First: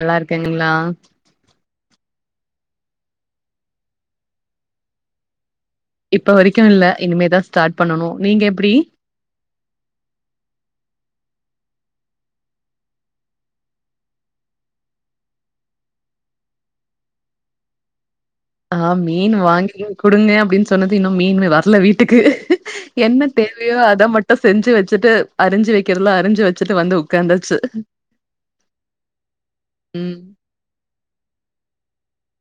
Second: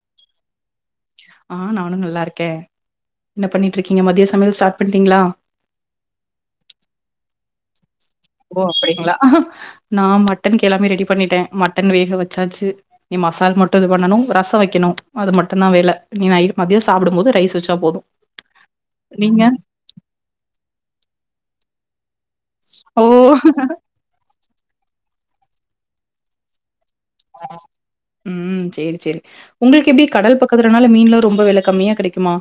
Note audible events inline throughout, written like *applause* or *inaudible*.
நல்லா இருக்கீங்ளா ஆ நானு நல்லாருக்கே என்ன பண்ணிட்ருக்கீங்க மதிய சமையல் ஸ்டார்ட் பண்ட்டீங்ளா இப்ப வரைக்கு இல்ல இனிமேதா ஸ்டார்ட் பண்ணனு நீங்க எப்டி ங்களா ஆ ஹா நா மட்டனுக்கு எல்லாமே ரெடி பண்ணிட்டே மட்டன் வேக வச்சாச்சு இனி மசால் மட்டு இது பண்ணனு ரச வக்கெணு அது மட்டுந்தா வேல இனி நைட் மதிய சாப்டம் போது ரைஸ் வச்சா போது ஆ மீனு வாங்கி வந்து குடுங்க அப்டின் சொன்னது இன்னு மீனுமே வர்ல வீட்டுக்கு ஓ! என்ன தேவையோ அத மட்டு செஞ்சு வெச்சுட்டு அறிஞ்சு வெக்கிறதுலா அறிஞ்சு வெச்சிட்டு வந்து ஒக் ம் சேரி சேரி உங்களுக்கு எப்டி ம் கடல் பக் க்கத்துலனால மீன்லா ரொம்ப வெல கம்மியா கெடைக்குமா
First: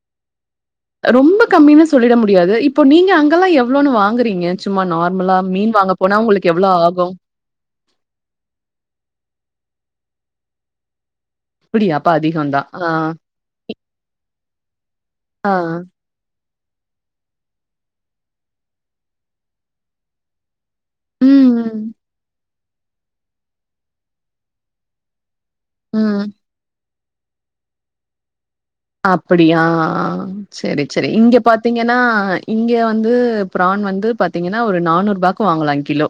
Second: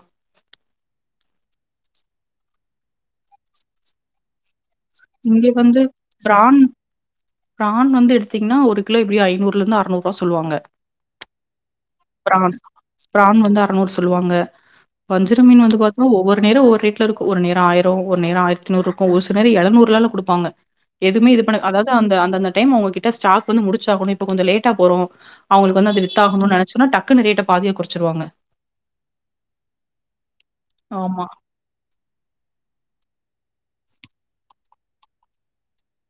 ரொம்ப கம்மினு சொல்லிட முடியாது இப்போ நீங்க அங்கலா எவ்ளோன்னு வாங்குறீங்க சும்மா நார்மலா இங்க மீன் வந்து வாங்க போனா உங்களுக்கு பிரான் எவ்ளோ ஆகு பிரான் வந்து எடுத்தீங்னா ஒரு கிலோ எப்டியு ஐநூறுல இருந்து அறநூறுவா சொல்லுவாங்க அப்டியா அப்ப பிரான் அதிகந்தா. ஆ பிரான் வந்து அறநூறு சொல்லுவாங்க வஞ்சர ஆ மீனு வந்து பாத்தா ஒவ்வொரு நேர ஒவ்வொரு ரேட்ல இருக்கு ஒரு நேர ஆயரோ ஒரு நேர ஆயிரத்தி நூறு இருக்கு ஒரு சில நேர எழநூறு ரூவால குடுப்பாங்க எதுமே இது ம் பண்ண ம் அதாவ்து அந்த அந்தந்த டைம் அவ்ங்கக்கிட்ட ஸ்டாக் வந்து முடிச்சாகணு இப்ப கொஞ்ச லேட்டா போறோ அவ்ங்களுக்கு வந்து அது ம். வித்தாகணு நெனைச்சோனா டக்குனு ரேட்ட பாதியா கொறச்சிருவாங்க அப்டியா செரி செரி ஆமா. இங்கப் பாத்தீங்கனா இங்க வந்து பிரான் வந்து பாத்தீங்கனா ஒரு நானூறுபாக்கு வாங்கலா கிலோ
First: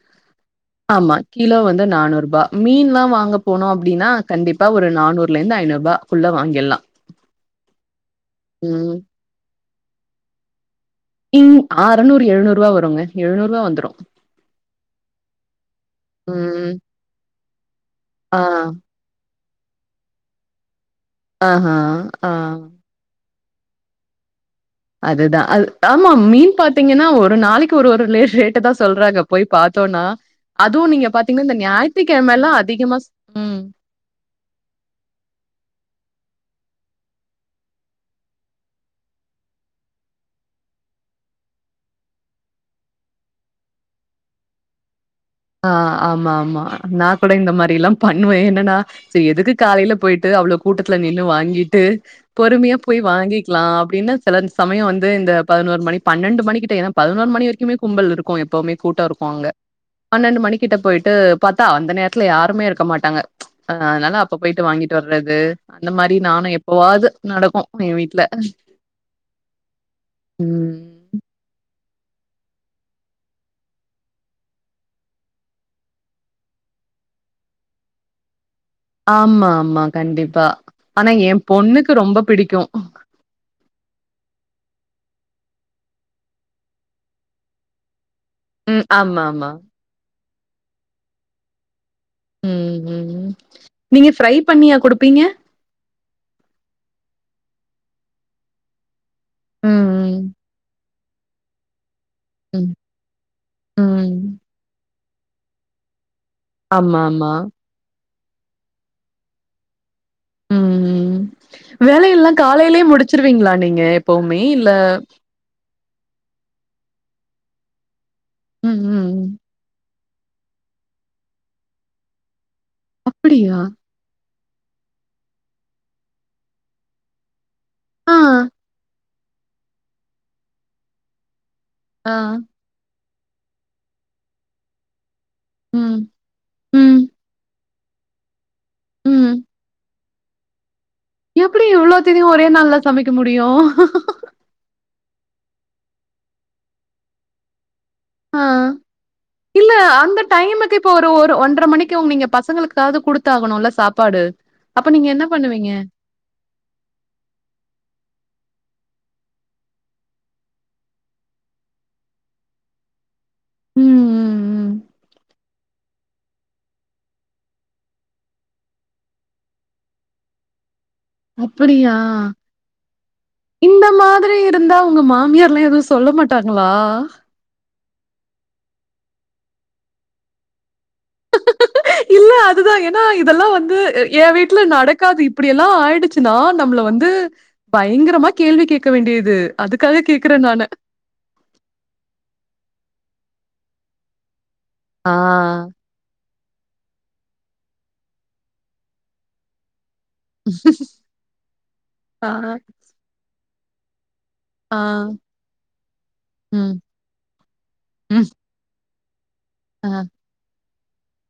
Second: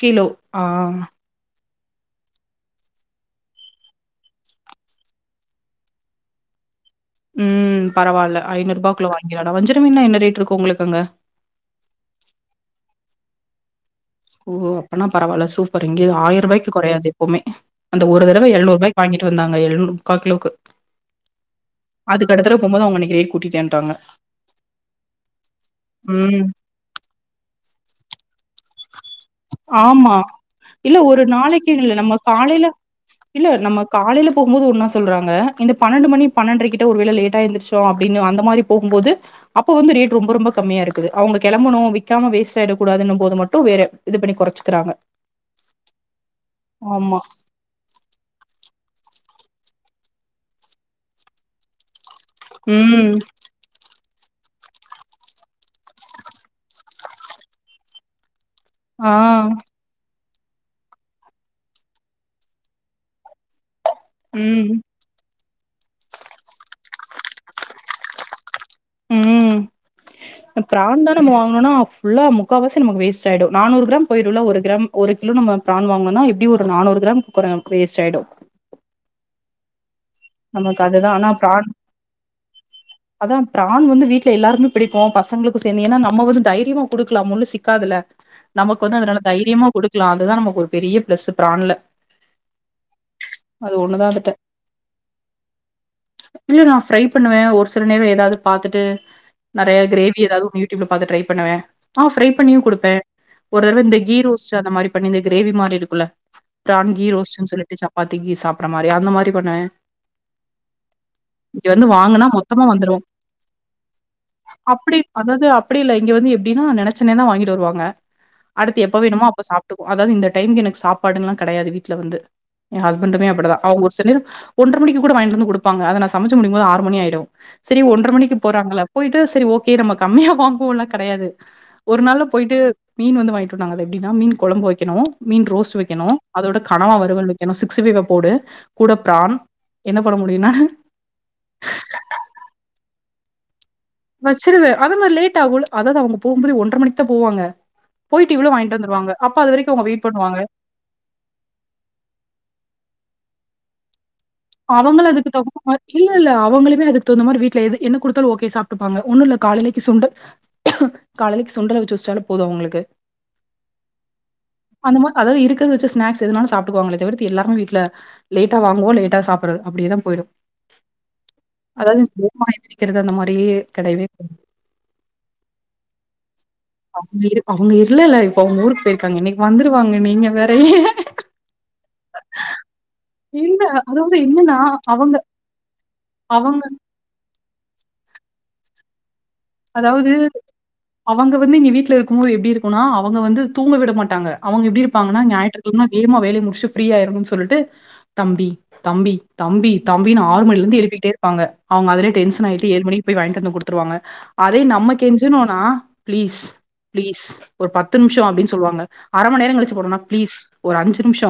கிலோ ஆ ஆமா. கிலோ வந்து நானூறுபா மீன்லா வாங்க போனோ அப்டினா கண்டிப்பா ஒரு நானூறுலருந்து ஐநூறுபா ஃபுல்லா வாங்கிர்லா ம் பரவால்ல ஐநூறுபாக்குள்ள வாங்கிர்லாடா வஞ்சர மீன்லா என்ன ரேட் இருக்கு உங்களுக்கு அங்க இங் அறநூறு எழுநூறுவா வருங்க எழுநூறுவா வந்துரு ஓ அப்பனா பரவால்ல சூப்பர் இங்கே ம். ஆயர்ரூவாய்க்கு கொறையாது எப்பவுமே அந்த ஒரு ஆ. தடவ எழநூறுவாய்க் வாங்கிட்டு வந்தாங்க எழுநூறு முக்கா கிலோக்கு ஆஹா. ஆ. அதுக்கடுத்தடவ போம்போது அவுங்க அன்னைக்கு ரேட் கூட்டிட்டேன்ட்டாங்க அதுதா அது ஆமா ம். மீன் பாத்தீங்கனா ஒரு நாளைக்கு ஒரு ஒரு *unintelligible* ட்டு தா சொல்றாங்க போய் பாத்தோனா ஆமா. அதுவு இல்ல நீங்க ஒரு பாத்தீங்னா இந்த நாளைக்குன்னு இல்ல ஞாயித்துக்கெழமலா அதிகமாஸ் ம் காலைல போகும்போது ஒன்னா சொல்றாங்க இந்த பன்னெண்டு மணி பன்னென்ரை கிட்ட ஒருவேள லேட்டா எந்திரிச்சோ அப்டின்னு அந்த மாரி போகும்போது அப்ப வந்து ரேட் ரொம்ப ரொம்ப கம்மியா இருக்குது அவுங்க கெளம்பணு விக்காம வேஸ்ட் ஆயிடக் கூடாதுன்னும் போது மட்டு வேற இது பண்ணி கொறச்சுக்கிறாங்க ஆ ஆமா ஆமா நா ஆமா கூட இந்த மாரிலாம் பண்ணுவே என்னன்னா சேரி எதுக்கு காலைல போயிட்டு அவ்ளோ கூட்டத்துல நின்னு வாங்கிட்டு பொறுமையா போய் ம் வாங்கிக்லா அப்டின்னு சில சமயம் வந்து இந்த பதினோரு மணி பன்னெண்டு மணிக்கு டே ஏன்னா பதினோரு மணி வரைக்குமே கும்பல் இருக்கு எப்பவுமே கூட்ட ஆ இருக்கு அங்க பன்னெண்டு மணிக்கிட்ட போய்ட்டு பாத்தா அந்த நேரத்துல யாருமே இருக்க மாட்டாங்க அதனால அப்ப போய்ட்டு ம் வாங்கிட்டு வர றது அந்த மாரி நானு எப்பவாது நடக்கு என் வீட்ல ம் ம். கிராந்தா நம்ம வாங்குனனா ஃபுல்லா முக்கால்வாசி நமக்கு வேஸ்ட் ஆய்டு நானூறு கிராம் போய்டும்ல ஒரு கிராம் ஒரு கிலோ நம்ம பிரான் வாங்குனோனா எப்டி ஒரு நானூறு கிராம் குர வேஸ்ட் ஆய்டு ஆமா மா கண்டிப்பா நமக்கு அதுதா ஆனா என் பிரான் பொண்ணுக்கு ரொம்ப புடிக்கு அதா பிரான் வந்து வீட்ல எல்லாருக்குமே புடிக்கு பசங்களுக்கு சேர்ந்து ஏன்னா நம்ம வந்து தைரியமா குடுக்கலா முல்லு சிக்காதுல நமக்கு ம். வந்து அதனால ஆமாமா. தைரியமா குடுக்கலா அதுதா நமக்கு ஒரு பெரிய ப்ளஸ்சு பிரான்ல ம் ம் அது ஒண்ணுதா நீங்க அதுட்ட ஃப்ரை பண்ணியா குடுப்பீங்க இல்ல நா ஃப்ரை பண்ணுவே ஒரு சில நேர எதாவது பாத்துட்டு நெறய கிரேவி ம், எதாவது யூடியூப்ல பாத்து ட்ரை பண்ணுவ ஆ‌ ஃப்ரை பண்ணியு ம், குடுப்ப ஒரு தடவ ம், இந்த கீ ம். ரோஸ்ட் அந்த மாரி பண்ணி இந்த கிரேவி மாரி இருக்குல பிரான் ஆமா, கீ ஆமா. ரோஸ்ட்ன்னு சொல்லிட்டு சப்பாத்திக்கு சாப்ட்ற மாரி அந்த மாரி பண்ணுவ ம் வந்து வாங்குனா வேலைல்லா மொத்தமா காலைலயே வந்துரு முடிச்சிருவீங்ளா நீங்க எப்பவுமே இல்ல அப்டி அதாவது அப்டி இல்ல இங்க வந்து எப்டின்னா நெனச்ச நேர வாங்கிட்டு வருவாங்க ம், அடுத்து எப்ப ம். வேணுமோ ம். அப்ப சாப்ட்டுக்குவோ அதாவது இந்த டைமுக்கு எனக்கு சாப்பாடுன்லா கெடையாது வீட்ல வந்து என் ஹஸ்பண்டுமே அப்படியா? அப்டிதா அவங்க ஒரு சில நேர ஒன்ற மணிக்கு கூட வாயின்ட்டு வந்து குடுப்பாங்க அத நா சமச்சி முடிக்கு போது ஆறு மணி ஆய்டு சரி ஒன்ற ஆ. மணிக்கு போறாங்கள போய்ட்டு செரி ஓகே நம்ம கம்மியா வாங்குவோல்லா கெடையாது ஒரு ஆ. நாள்ல போய்ட்டு மீன் வந்து வாங்கிட்டு வன்ட்டாங்க அது எப்டினா மீன் குழம்பு வைக்கணு மீன் ரோஸ்ட் ம். வைக்கணு அதோட கணவா ம், வருவல் வைக்கனு சிக்ஸ்டி ஃபைவ் போடு கூட ம். பிரான் என்ன பண்ண முடியுனா எப்டி இவ்ளோத்திதயு ஒரே நாள்ல சமைக்க முடியு வச்சிருவ அத மாரி லேட் ஆகுல அதாவது அவுங்க போம்போதே ஒன்ற மணிக்கு தா போவாங்க போய்ட்டு ஆ. இவ்ளோ வாங்கிட்டு வந்ருவாங்க அப்ப அது வரைக்கு அவங்க வெயிட் பண்ணுவாங்க இப்ப ஒரு ஒரு ஒன்றரை மணிக்குங்க நீங்க பசங்களுக்காவது குடுத்தாகணுல்ல சாப்பாடு அப்ப அவங்களு நீங்க என்ன அதுக்கு பண்ணுவீங்க? தகுந்தமார்க்கி இல்ல இல்ல அவங்களுமே அதுக்கு தகுந்த மாரி வீட்ல எது என்ன குடுத்தாலு ஓகே சாப்ட்டுப்பாங்க ஒன்னு இல்ல காலைலக்கு சுண்டல் காலைலக்கு சுண்டல் அவிச்சு வச்சுட்டாலே போது அவங்களுக்கு ம் ம், ம். அந்த மாரி அதாவது இருக்கறத வச்சு ஸ்நாக்ஸ் எதுனாலு சாப்ட்டுக்குவாங்கலே தவிர்த்து எல்லாருமே வீட்ல லேட்டா வாங்குவோ லேட்டா சாப்ட்றது அப்டியேதா போய்டு அப்படியா? அதாவது வேகமா எந்திரிக்கிறது அந்த மாரியே இந்த கெடையவே மாதிரி கெடையாது இருந்தா உங்க மாமியார்ல்லா எதுவு சொல்ல மாட் டாங்ளா அவங்க இரு அவங்க இல்லல இப்ப அவங்க ஊருக்கு போயிருக்காங்க இன்னைக்கு வந்துருவாங்க நீங்க வேற ஏ இல்ல அதுதா ஏன்னா இதெல்லா இல்ல வந்து அதாவது என் என்னன்னா வீட்ல அவங்க நடக்காது இப்டி எல்லா ஆய்டு ச்சுனா அவங்க நம்மள வந்து பயங்கரமா கேள்வி கேக்க வேண்டியது அதுக்காக அதாவது கேட்கிறேன் நானு. அவங்க வந்து இங்க வீட்ல இருக்கு போது எப்டி இருக்குனா அவங்க வந்து தூங்க விட மாட்டாங்க அவங்க எப்டி ஆ. இருப்பாங்கனா ஞாயிற்றுக்கிழம இருமா வேலைய முடிச்சுட்டு ஃப்ரீயா ஆய்ருவோ சொல்லிட்டு தம்பி தம்பி தம்பி தம்பின் ஆறு மணில இருந்து எழுப்பிட்டே இருப்பாங்க அவங்க அதுலயே ஆ, டென்ஷன் ஆய்ட்டு ஏழு மணிக்கு போய் வாங்கிட்டு வ்ந்து குடுத்துருாங்க அதே ஆ, நம்ம கெஞ்சுனோனா பிளீஸ் ம், பிளீஸ் ஒரு பத்து நிமிஷ ம், அப்டின் சொல்லுவாங்க அர மணி நேர கழிச்சி ஆ, போனோனா பிளீஸ் ஒரு அஞ்சு நிமிஷ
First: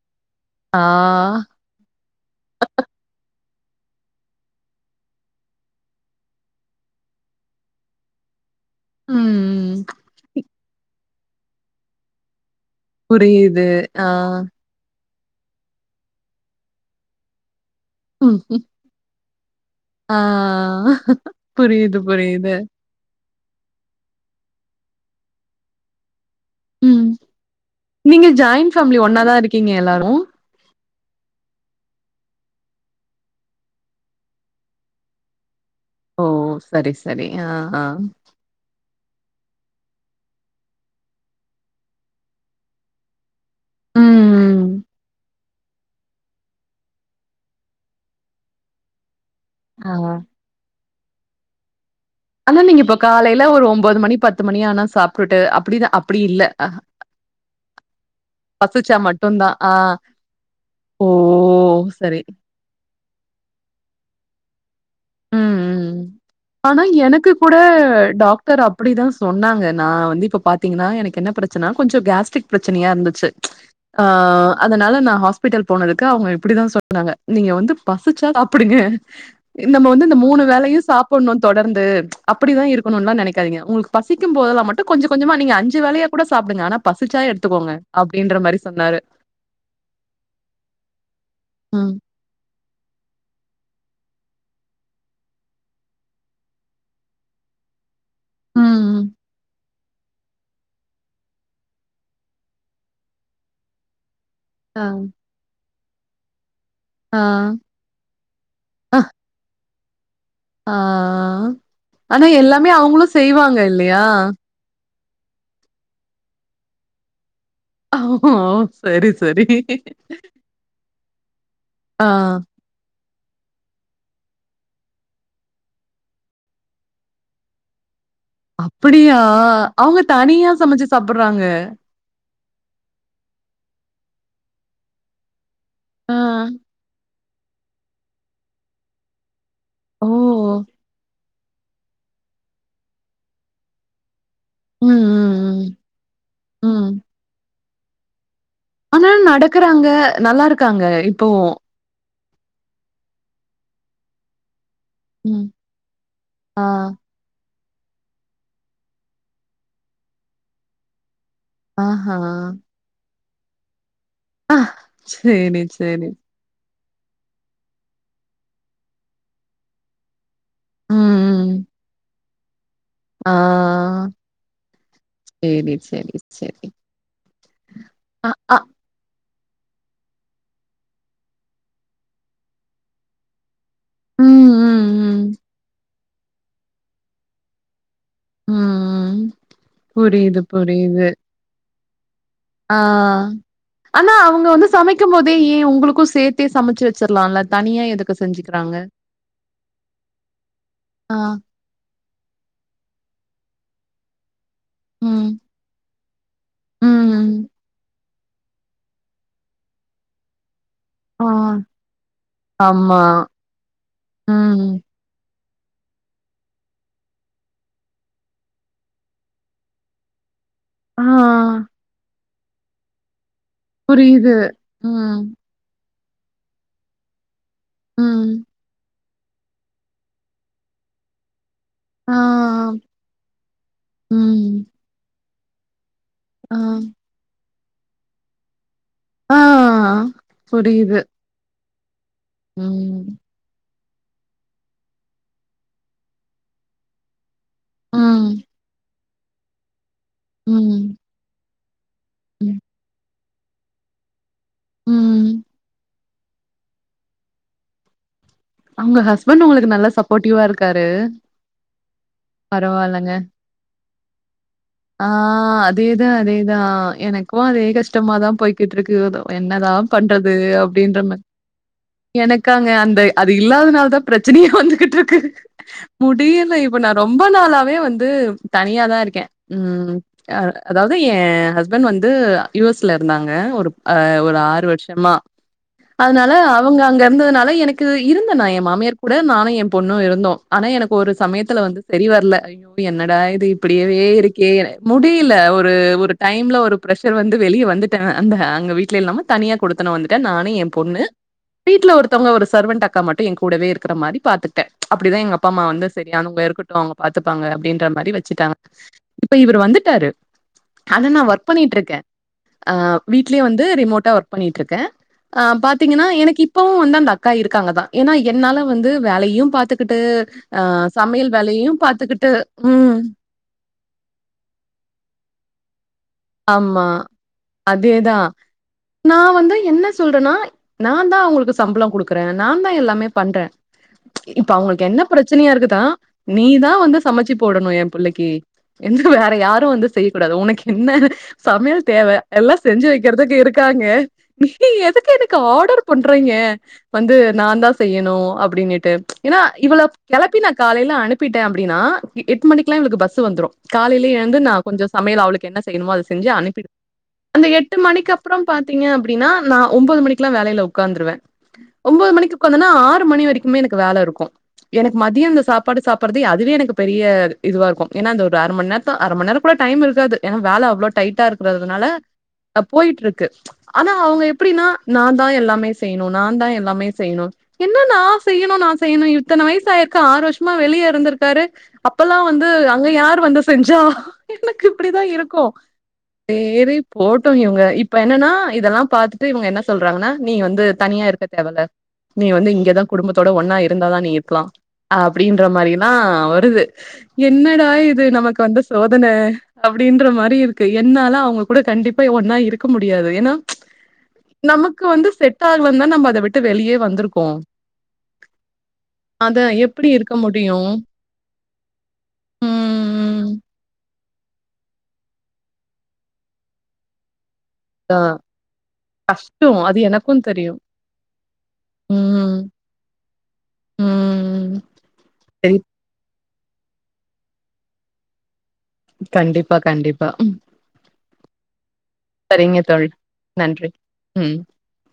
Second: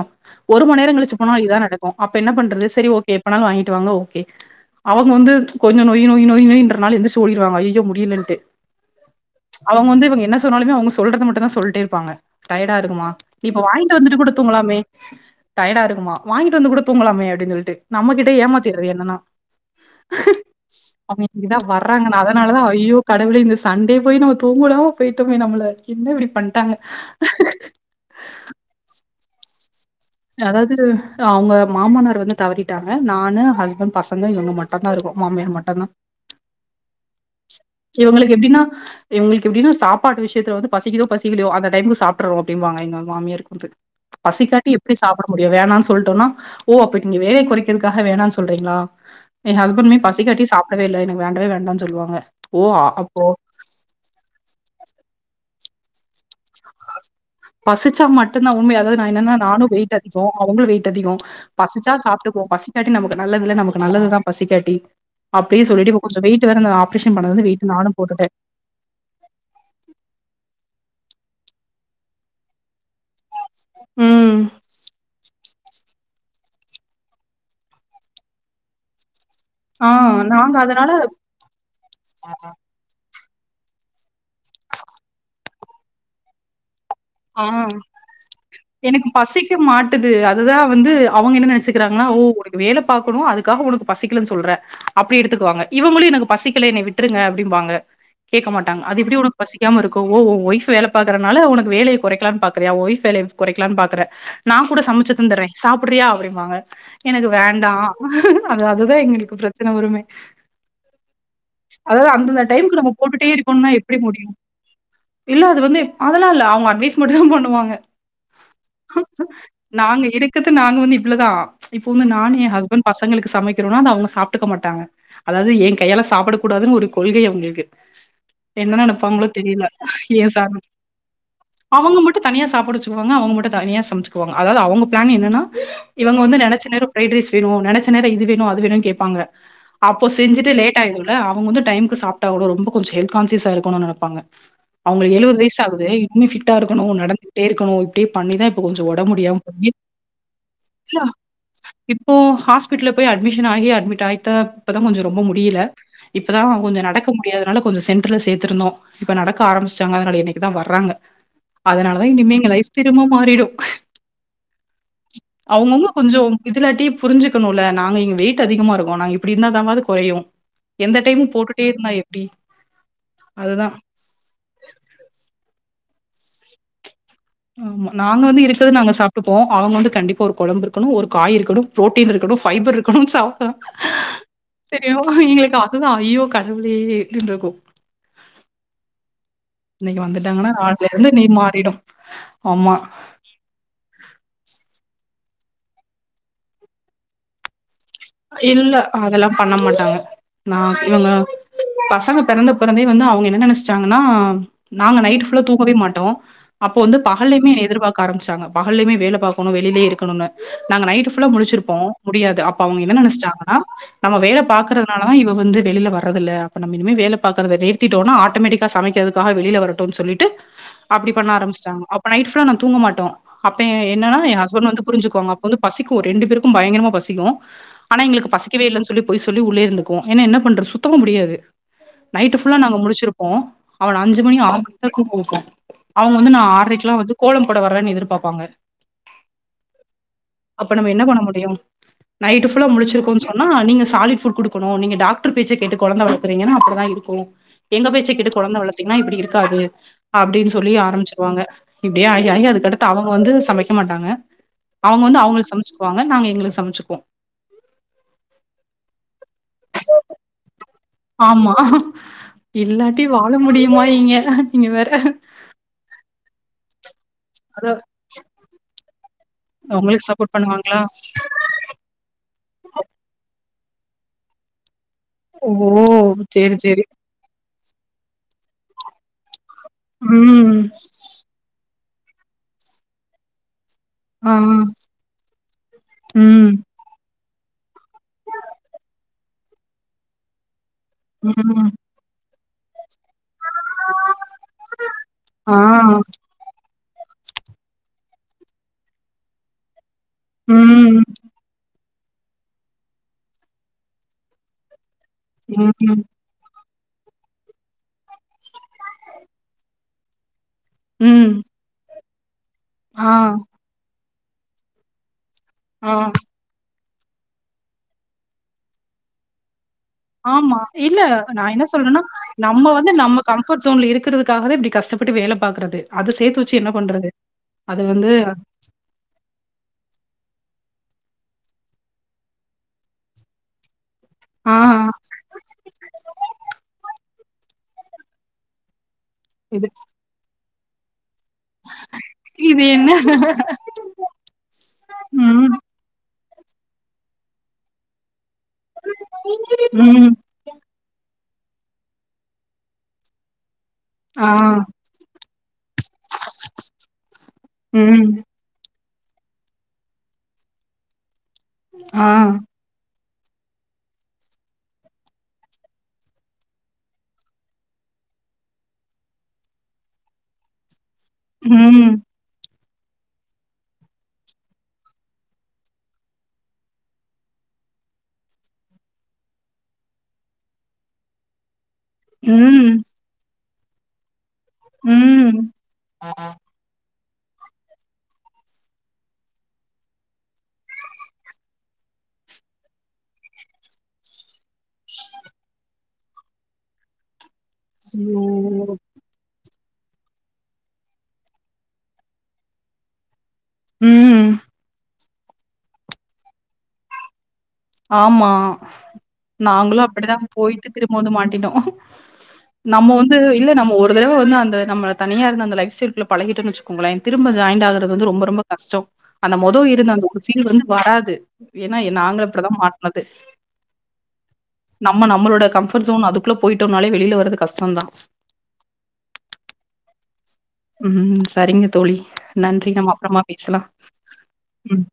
ஒருமணி ஆ, நேர கழிச்சு போனா இதா நடக் அப்ப என்ன பண்றது செரி ஓகே எப்பானலும் வாங்கிட்டு வாங்க ஓகே அவங்க வந்து கொஞ்ச நொய்யி நொய்யி நொய்யி நொய்யின்றனால எந்திருச்சு ஓடிடுவாங்க அய்யய்யோ மு முடிலன்ட்டு ம். அவுங்க வந்து இவங்க என்னா சொன்னாலுமே அவங்க சொல்றத மட்டும் தான் சொல்ட்டே இருப்பாங்க டயர்டா இருக்குமா இப்ப புரியுது. வாங்கிட்டு ஆ, வந்துட்டுகுடுதுங்களாமே டயர்டா இருக்குமா வாங்கிட்டு வந்து கூட தூங்கலாமே அப்டின்னு சொல்லிட்டு நம்மகிட்ட ம், ம், ஏமாத்திறது என்னன்னா ஆ. அவங்க இங்கதான் புரியுது, வர்றாங்க புரியுது. அதனாலதான் ஐயோ கடவுளே இந்த சண்டே போய் நம்ம தூங்கவுடாம போயிட்டோமே நம்மள என்ன இப்டி பண்ட்டாங்க ம். நீங்க ஜாயின்ண்ட் ஃபேமிலி ஒன்னாதான் இருக்கீங்க எல்லாரும் அதாவது அவங்க மாமன்னார் வந்து தவறிட்டாங்க நானு ஹஸ்பண்ட் பசங்க இவங்க மட்டும் மட்டம்தான் இருக்கும் மாமியார் மட்டம்தான் ஓ! சரி, சரி. ஆ, ஆ. இவங்களுக்கு எப்டின்னா இவங்களுக்கு எப்டின்னா சாப்பாட்டு விஷயத்துல பசிக்குதோ பசிக்கலையோ அந்த டையத்துக்கு சாப்டுவோம் அப்டிம்பாங்க எங்க மாமியார் பசி ம். காட்டி எப்டி சாப்ட முடியும் வேணாம்னு சொல்லிட்டோம்னா ஓ அப்டி நீங்க வேல குறைக்கிறதுக்காக வேணாம்னு சொல்றீங்களா என் ஆ. ஹஸ்பண்ட்மே பசிகாட்டி சாப்டவே இல்ல எனக்கு வேண்டவே வேண்டான் சொல்லுவாங்க ஆனா ஓ! நீங்க இப்ப அப்போ காலையில ஒரு ஒம்பது மணி பத்து மணி ஆனா சாப்ட்டுட்டு அப்டிதான் அப்டி இல்ல பசிச்சா மட்டும்தான் உண்மைய பசிச்சா அதாவது நான் என்னன்னா மட்டுந்தா நானும் ஆ வெயிட் அதிகம் அவங்களும் வெயிட் ஓ அதிகம் பசிச்சா சரி சாப்பிட்டுக்குவோம் பசிக்காட்டி நமக்கு நல்லது இல்ல நமக்கு நல்லதுதான் பசிக்காட்டி ம் அப்டியே சொல்லிட்டு ம் இப்ப கொஞ்சோம் வெய்ட்டு வேற அந்த ஆப்ரேஷன் பன்னதுல இருந்து‌ வெயிட் நானும் போட்டுட்டேன் சிஸ்டர் அப்டிதான் சொன்னாங்க நான் வந்து இப்ப பாரத்தீங்கன்னா எனக்கு என்ன பிரச்சன கொஞ்சம் கேஸ்ட்ரிக் பிரச்சனையா இருந்துச்சு ஆ ம். அதனால நான் ஹாஸ் பிடல் போனதுக்கு அவங்க இப்டிதான் சொன்னாங்க நீங்க வந்து பசிச்சா சாப்டுங்க இந்த ஆ வந்து இந்த மூணு நாங்க வேலையும் அதனால சாப்டணும் தொடர்ந்து அப்டிதான் இருக் ஒன் ஒன்னா நெனைக்காதிங்க உங்களுக்கு பசிக்கும் போதல்லாம் மட்டும் கொஞ்சோ கொஞ்சமா நீங்க அஞ்சு வேலையா கூட சாப்டுங்க ஆனா பசிச்சா ஆ. எடுத்துக்கோங்க அப்டின்னு எனக்கு பசிக்க மாட்டுது அதுதான் வந்து அவங்க என்ன ம் நெனைச்சுக்கிறாங்கன்னா ஓ வேலை பாக்கணும் அதுக்காக உனக்கு பசிக்கலன்னு சொல்ற அப்டி எடுத்துக்குவாங்க இவங்களும் எனக்கு பசிக்கல என்னை விட்டுருங்க அப்டிம்பாங்க கேக்க ம் மாட்டாங்க அது ம் எப்டி உனக்கு பசிக்காம இருக்கும் ஓ உ ஒய்ஃப் வேல பாக்குறனால உனக்கு வேலை குறைக்கலாம்னு பாக்குறயா வைஃப் வேலைய குறைக்கலாம்னு பாக்குறே நான் கூட ஆ சமைச்சு தந்துடுறேன் சாப்டுறியா அப்டின்னு வாங்க ஆ எனக்கு வேண்டா அது அ அதுதான் எங்களுக்கு பிரச்சனை வருமே ஆ அதாவது ஆனா அந்தந்த எல்லாமே டைமுக்கு நம்ம அவங்களும் போட்டுட்டே செய்வாங்க இருக்கணும்னா எப்டி இல்லையா? முடியும் இல்ல அது வந்து அதெல்லாம் இல்ல அவங்க அட்வைஸ் மட்டும் தான் பண்ணுவாங்க ஓ! சரி, சரி. நாங்க இருக்கிறது நாங்க வந்து இவ்ளவுதான் இப்ப ஆ. வந்து நானும் என் ஹஸ்பண்ட் பசங்களுக்கு சமைக்கணும்னா அத அவுங்க சாப்ட்டுக்க மாட்டாங்க அதாது ஏ கையால சாப்டக் கூடாதுன்னு ஒரு கொள்கை அவுங்களுக்கு அப்டியா அவங்க ஏன் தனி சார் அவங்க மட்டும் தனியா சாப்பாடு வச்சக்குவாங்க மட்டும் தனிய சமைச்சுக்குவாங்க அதாவது அவங்க பிளான் என்னன்னா ஆ. இவங்க வந்து நெனைச்ச நேரம் ஃபரைட் ரைஸ் வேணும் நெனைச்ச நேரம் இது வேணும் அது வேணும்னு கேப்பாங்க அப்போ ஓ! செஞ்சுட்டு லேட் ஆய்டுதுல அவுங்க வந்து டைம்க்கு சாப்ட்டாகனும் ரொம்ப கொஞ்ச ஹெல்த் கான்சியஸா இருக்கணும்னு நெனப்பாங்க ம், அவங்க எழுபது வயசு ம், ஆகுது இன்னும் ஃபிட்டா ம், ம். இருக்கணும் நடந்துட்டே இருக்கணும் அப்டி பண்ணிதான் இப்ப கொஞ்சோம் ஆனா உடம் முடியாம போய் நடக்குறாங்க. நல்லா இருக்காங்க இப்பவும். இப்போ ஹாஸ்பிட்ல போய் அட்மிஷன் ஆகி அட்மிட் ஆய்ட்டா இப்ப தான் கொஞ்சோம் ரொம்ப ம். முடியல இப்பதான் ஆ. கொஞ்சம் நடக்க நிக்க முடியாதனால கொஞ்சோம் சென்டர்ல சேர்த்துருந்தோம் இப்ப நடக்க ஆரம்பிச்டாங்க அதனால இன்னைக்கு தான் வறாங்க அதனால தா ஆஹா. இனிமே எங்க லைஃப் ஸ்டெயிலே திரும்ப மாறிடும் ஆ. சரி, அவுங்கவுங்க சரி. கொஞ்சோ இதுலாட்டி புரிஞ்சக்கணுல்ல நாங்க இங்க வெயிட் அதிகமா இருக்கோ நாங்க இப்டி இருந்தா தா வாது குறையு ம், எந்த டைமு போட்டுட்டே ம். இருந்தா எப்டி ஆ அதுதான். சேரி சேரி சேரி ஆமா நாங்க வந்து இருக்கறது நாங்க சாப் டுப்போ அவங்க வந்து கண்டிப்பா ஒரு கொழம்பு இருக்கணு ஒரு காய் இருக்கணு புரோடீன் இருக்கணு ஃபைபர் இருக்கணு சா ப்பா ம், ம், தெரியு ம். எங்களுக்கு அதுதா ஐய்யோ கடவுளேன்று இருக்கும் உம் உம் இன்னைக்கு வந்துட்டாங்கன்னா நாட்ல இருந்து நேம் மாறிடும் ஆ ஆமா. ஆனா அவங்க வந்து சமைக்கும் போதே ஏன் உங்களுக்கு சேத்தே சமச்சு வச்சிட்லா இல்ல தனியா எதுக்கு இல்ல செஞ்சுக்கிறாங்க? அதெல்லா பண்ண மாட்டாங்க நா இவங்க ஆ, பசங்க பிறந்த கப்ப இருந்தே வந்து அவங்க என்ன நினச்சிட்டாங்கன்னா நாங்க நைட் ம். ஃபுல்லா தூக்கவே மாட்டோ அப்ப வந்து ம். பகல்லையுமே எதிர்பாக் க ஆரம்பிச்சாங்க பகல்லயுமே வேலை பாக்கணும் வெளிலயே இருக்கணுனு நாங்க நைட்டு ஆ. ஃபுல்லா முழிச்சிருப்போ முடியாது இவங்க என்ன ஆமா. நினைச்சிட்டாங்கன்னா நம்ம வேலை ம். பாக்குற அதனாலதா இவ வந்து வெளில வரதில்ல அப்பநம்ப இனிமே வேலை பாக்கறத நிறுத்திட்டோன ஆட்டோமேட்டிக்கா சமைக்கிறதுக்காக வெளில வரட்டும் சொல்லிட்டு ஆ. அப்டி பண்ண ஆரம்பிச்ட்டாங்க அப்போ நைட்ஃபுல்லா நா தூங்க மாட்டோ அப்ப என்னன்னா புரியுது. என் ஹஸ்பண்ட் வந்து ம். புரிஞ்சுக்கோங்க வந்து பசிக்கும் ரெண்டு பேருக்கும் பயங்கரமா பசிக்கும் ஆனா ம். எங்களுக்கு பசிக்கவே இல்லன்னு சொல்லி பொய் சொல்லி உள்ளயே இருந்துக்குவோ ஏன்னா என்ன பண்றது சுத்தமா முடியாது ஆ. நைட்டு ஃபுல்லா நாங்க முழிச்சிருப்போ அவன அஞ்சு மணி ம். ஆறு மணிக்கு தா தூங்க வெப்போ அவங்க வந்து நா ஆ. ஆரைக்கெல்லா வந்து கோலம் போட வர்றேன்னு எதிர்பாப்பாங்க ஆ. அப்ப நம்ம புரியுது. என்ன பண்ண முடியு நைட்டு் ஃபுல்லா ம். முடிச்சிருக்கோன்னு பண்ணா நீங்க சாலிட் ஃபுட் குடுக்கணு நீங்க டாக்டர் பேச்ச கேட்டு கொழந்த வளத்தறீங்கன்னா அப்படிதா இருக்கும் எங்க பேச்சை ம். கேட்டு கொழந்தை வளத்தீங்ன்னா இப்படி இருக்காது அப்டின்னு சொல்லி ம். ஆரம்பிச்சிருவாங்க இப்டியே ஆயி ஆயி ம். அதுக்கடுத்து அவங்க வந்து சமைக்க மாட்டாங்க அவங்க வந்து ம். அவங்களுக்கு சமைச்சுக்குவாங்க ஆனா நாங்க எங்களுக்கு சமைச்சுக்குவோ உங்க ஹஸ்பண்ட் உங்களுக்கு நல்ல சப்போர்ட்டிவா இருக்காரு ஆமா இல்லாட்டி பரவால்லங்க. வாழ முடியுமா இங்க நீங்க வேற ஆ அதே தா அதே தா எனக்கு க்கும் அதே அதா கஷ்டமா தா போய்கிட்டு இருக்கு என்னதா உங்களுக்கு பண்றது சப்போர்ட் பண்ணுவாங்களா அப்டின்ற மாறி எனக்கு அங்க அந்த அது இல்லாதனால தா பிரச்சனையே வந்துகிட்டு இருக் கு ஓ முடியில சேரி இப்ப சேரி நா ரொம் ப நாளாவே வந்து தனியா தா இருக்க உம் ம் அதாவது என் ஹஸ்பண்ட் வந்து யு எஸ் ல இருந்தாங்க ஒரு அ ஆ ஒரு ம் ஆறு வருஷமா அதனால ம் அவ அவங்க அங்க இருந்ததுனால எனக்கு இருந்த நா என் மாமியார் கூட நானும் என் பொண்ணும் இருந்தோ ஆனா எனக்கு ஒரு சமயத்துல வந்து சரி வரல ஐய்யோ என்னடா இது அப்படியவே இருக்கே முடியல ஆ ஒரு ஒரு டைம்ல ஒரு ப்ரஷர் வந்து வெளிய வந்துட்டே அந்த அங்க வீ்ட்ல இல்லாம தனியா குடுத்தனம் வந்துட்ட நானு ய ம் பொண்ணு வீட்ல ஒருத்தவுங்க ஒரு சர்வன்ட் அக்கா மட்டு என் கூடவே இருக்கிற மாறி பாத்துடடே அப்படிதா எங்க அப்பா அம்மா வந்து ம் சரியானவங்க இருக்கட்டு அவங்க பாத்துப்பாங்க அப்படின்ற மாறி வச்சுட்டாங்க இப்ப இவர் வந்துட்டாரு அது நா ம் ஒர்க் பண்ணிட்டு இருக்கே அ ஆ வீட்லயே வந்து ரிமோட்டா ஒர்க் பண்ணிட் இருக்கே ஆ ஆ பாத்தீங்கன்னா எனக்கு இப்பவு வந்து அந்த அக்கா இருக்காங்க தா ஏனா என்னால வந்து வேலையியு பாத்து ட்டு ஆமா அ இல்ல சமையல் நா என்ன வேலையையு சொல்றேன்னா பாத்துகுட்டு நம்ம வந்து ம் நம்ம கம்ஃபர்ட் ஜூன்ல இருக்கிறதுக்காகதா இப்டி கஷ்டப்பட்டு வேல பாக்கறது. அது சேத்து வெச்சு என்ன ஆமா பண்றது அது வந்து அதேதா நா வந்து என்ன சொல்றன்னா நாந்தா அவுங்குளுக்கு சம்பளோ குடுக்குறே நாந்தா எல்லாமே பண்றே. இப்ப ஆ அவுங்குளுக்கு என்ன பிரச்சனையா இருக்குதா நீதா வந்து சமைச்சி போடணு எ புள்ளைக்கி என்ன வேற யாரு இது வந்து செய்யக்கூடாது உனக்கென்ன சமையல் தேவை எல்லா இது செஞ்சு என்ன வெக்கிறதுக்கு இருக்காங்க நீ எதுக்கு எனக்கு ம் ஆடர் பண்றாய்ங்க வந்து நாந்தா செய்யணு அப்படினிட்டு ஏனா இவளப் ம் கெள ப்பி நா காலைல அனுப்பிட்டே அப்டினா எட் மணிக்லா இவுளுக்கு பஸ்சு வந்துரு காலைலியே ஆ எழுந்து நா கொஞ்சோ ஸ் சமையல் அவுளுக்கு என்ன செய்யணுமோ அது செஞ்சு அனுப்பிடு அந்த எட்டு ம் மணிக்கு அப்புறம் பாத்திங்க அப்டின்னா நா ஒம்போது மணிக்லா வேலைல உக்காந்துருவே ஆ ஒம்போது மணிக்கு உக்கா ந்தனா ஆறு மணி வரைக்குமே எனக்கு வேல இருக்கு. எனக்கு மதியோ அந்த சாப்பாடு சாப்பறதே அதுவே எனக்கு பெரிய இதுவா இருக்கு ஏனா அந்த ஒரு அர மண் நேர த்த அரை மண் நேரக்கூட டைம் இருக்காது ஏனா வேல அவ்ளோ டைட்டா இருக்றதுனால ம் அ போயிட்ருக்கு. ஆனா அவுங்க எப்பிடினா நாந்தா எல்லாமே செய்ணு நாந்தா எல்லாமே செய்ணு என்ன நா செய்யணு நா செய்யணு இத்தன வயசு ஆயிருக்கு ஆறு வருஷமா வெளிய இருந்திருக்காரு. அப்பல்லா வந்து ம் அங்க யாரு வந்து செஞ்சா எனக்கு இப்பிடிதா ம் இருக்கு. சேரி போவுட்டு இவுங்க இப்ப என்னன்னா இதெல்லாம் பாத்துட்டு இவுங்க என்ன சொல்றாங்கன்னா நீ வந்து தனியா இருக்க தேவல நீ வந்து இங்கதா குடும்பத்தோட ஒன்னா இருந்தாதா நீ இருக்கலா. அப்டின்ற மாரி எல்லா வருது என்னடா இது ஐயோ நமக்கு வந்த ஸ் சோதன அப்டின்ற மாரி இருக்கு என்னால அவுங்க கூட கண்டிப்பா ஒன்னா இருக்க முடியாது ஏனா ம் நமக்கு வந்து செட்டாகலன்தா நம்ப அத விட்டு வெளியே வந்துருக்கோ. ஆமா நாங்குளு எப்டி இருக்க அப்டிதா முடியு போயிட்டு திரும்ப வந்து மாட்டிட்டோ. நம்ம வந்து ம் இல்ல நம்ம ஒ ருதடவ வந்து அந்த நம்ம தனியாருந்த அந்த லைஃப் ஸ்டைல்குள்ள பழகிட்டோன் வெச்சுக்கோங்களே திரும்ப ஜாயின்டு ஆக றது அ வந்து ரொம்பொ ரொம்பொ கஷ்டோ. அந்த கஷ்டோ மொதொ அது இருந்த அந்த எனக்கு ஒரு ஃபீல் தெரியு வந்து வராது ஏனா எ நாங்கப் ம் பிடிதா மாட்னது. ம் நம்ம நம்மளோட சரி கம்ஃபட்ஜுன் அதுக்குள்ள போயிட்டோன்னாலே வெளில வரது கஷ்டந்தா. கண்டிப்பா கண்டிப்பா ம். ம் சரிங்க தோழி நன்றி தோழி நம்ம அப்பறமா பேசலா நன்றி ம் ம்.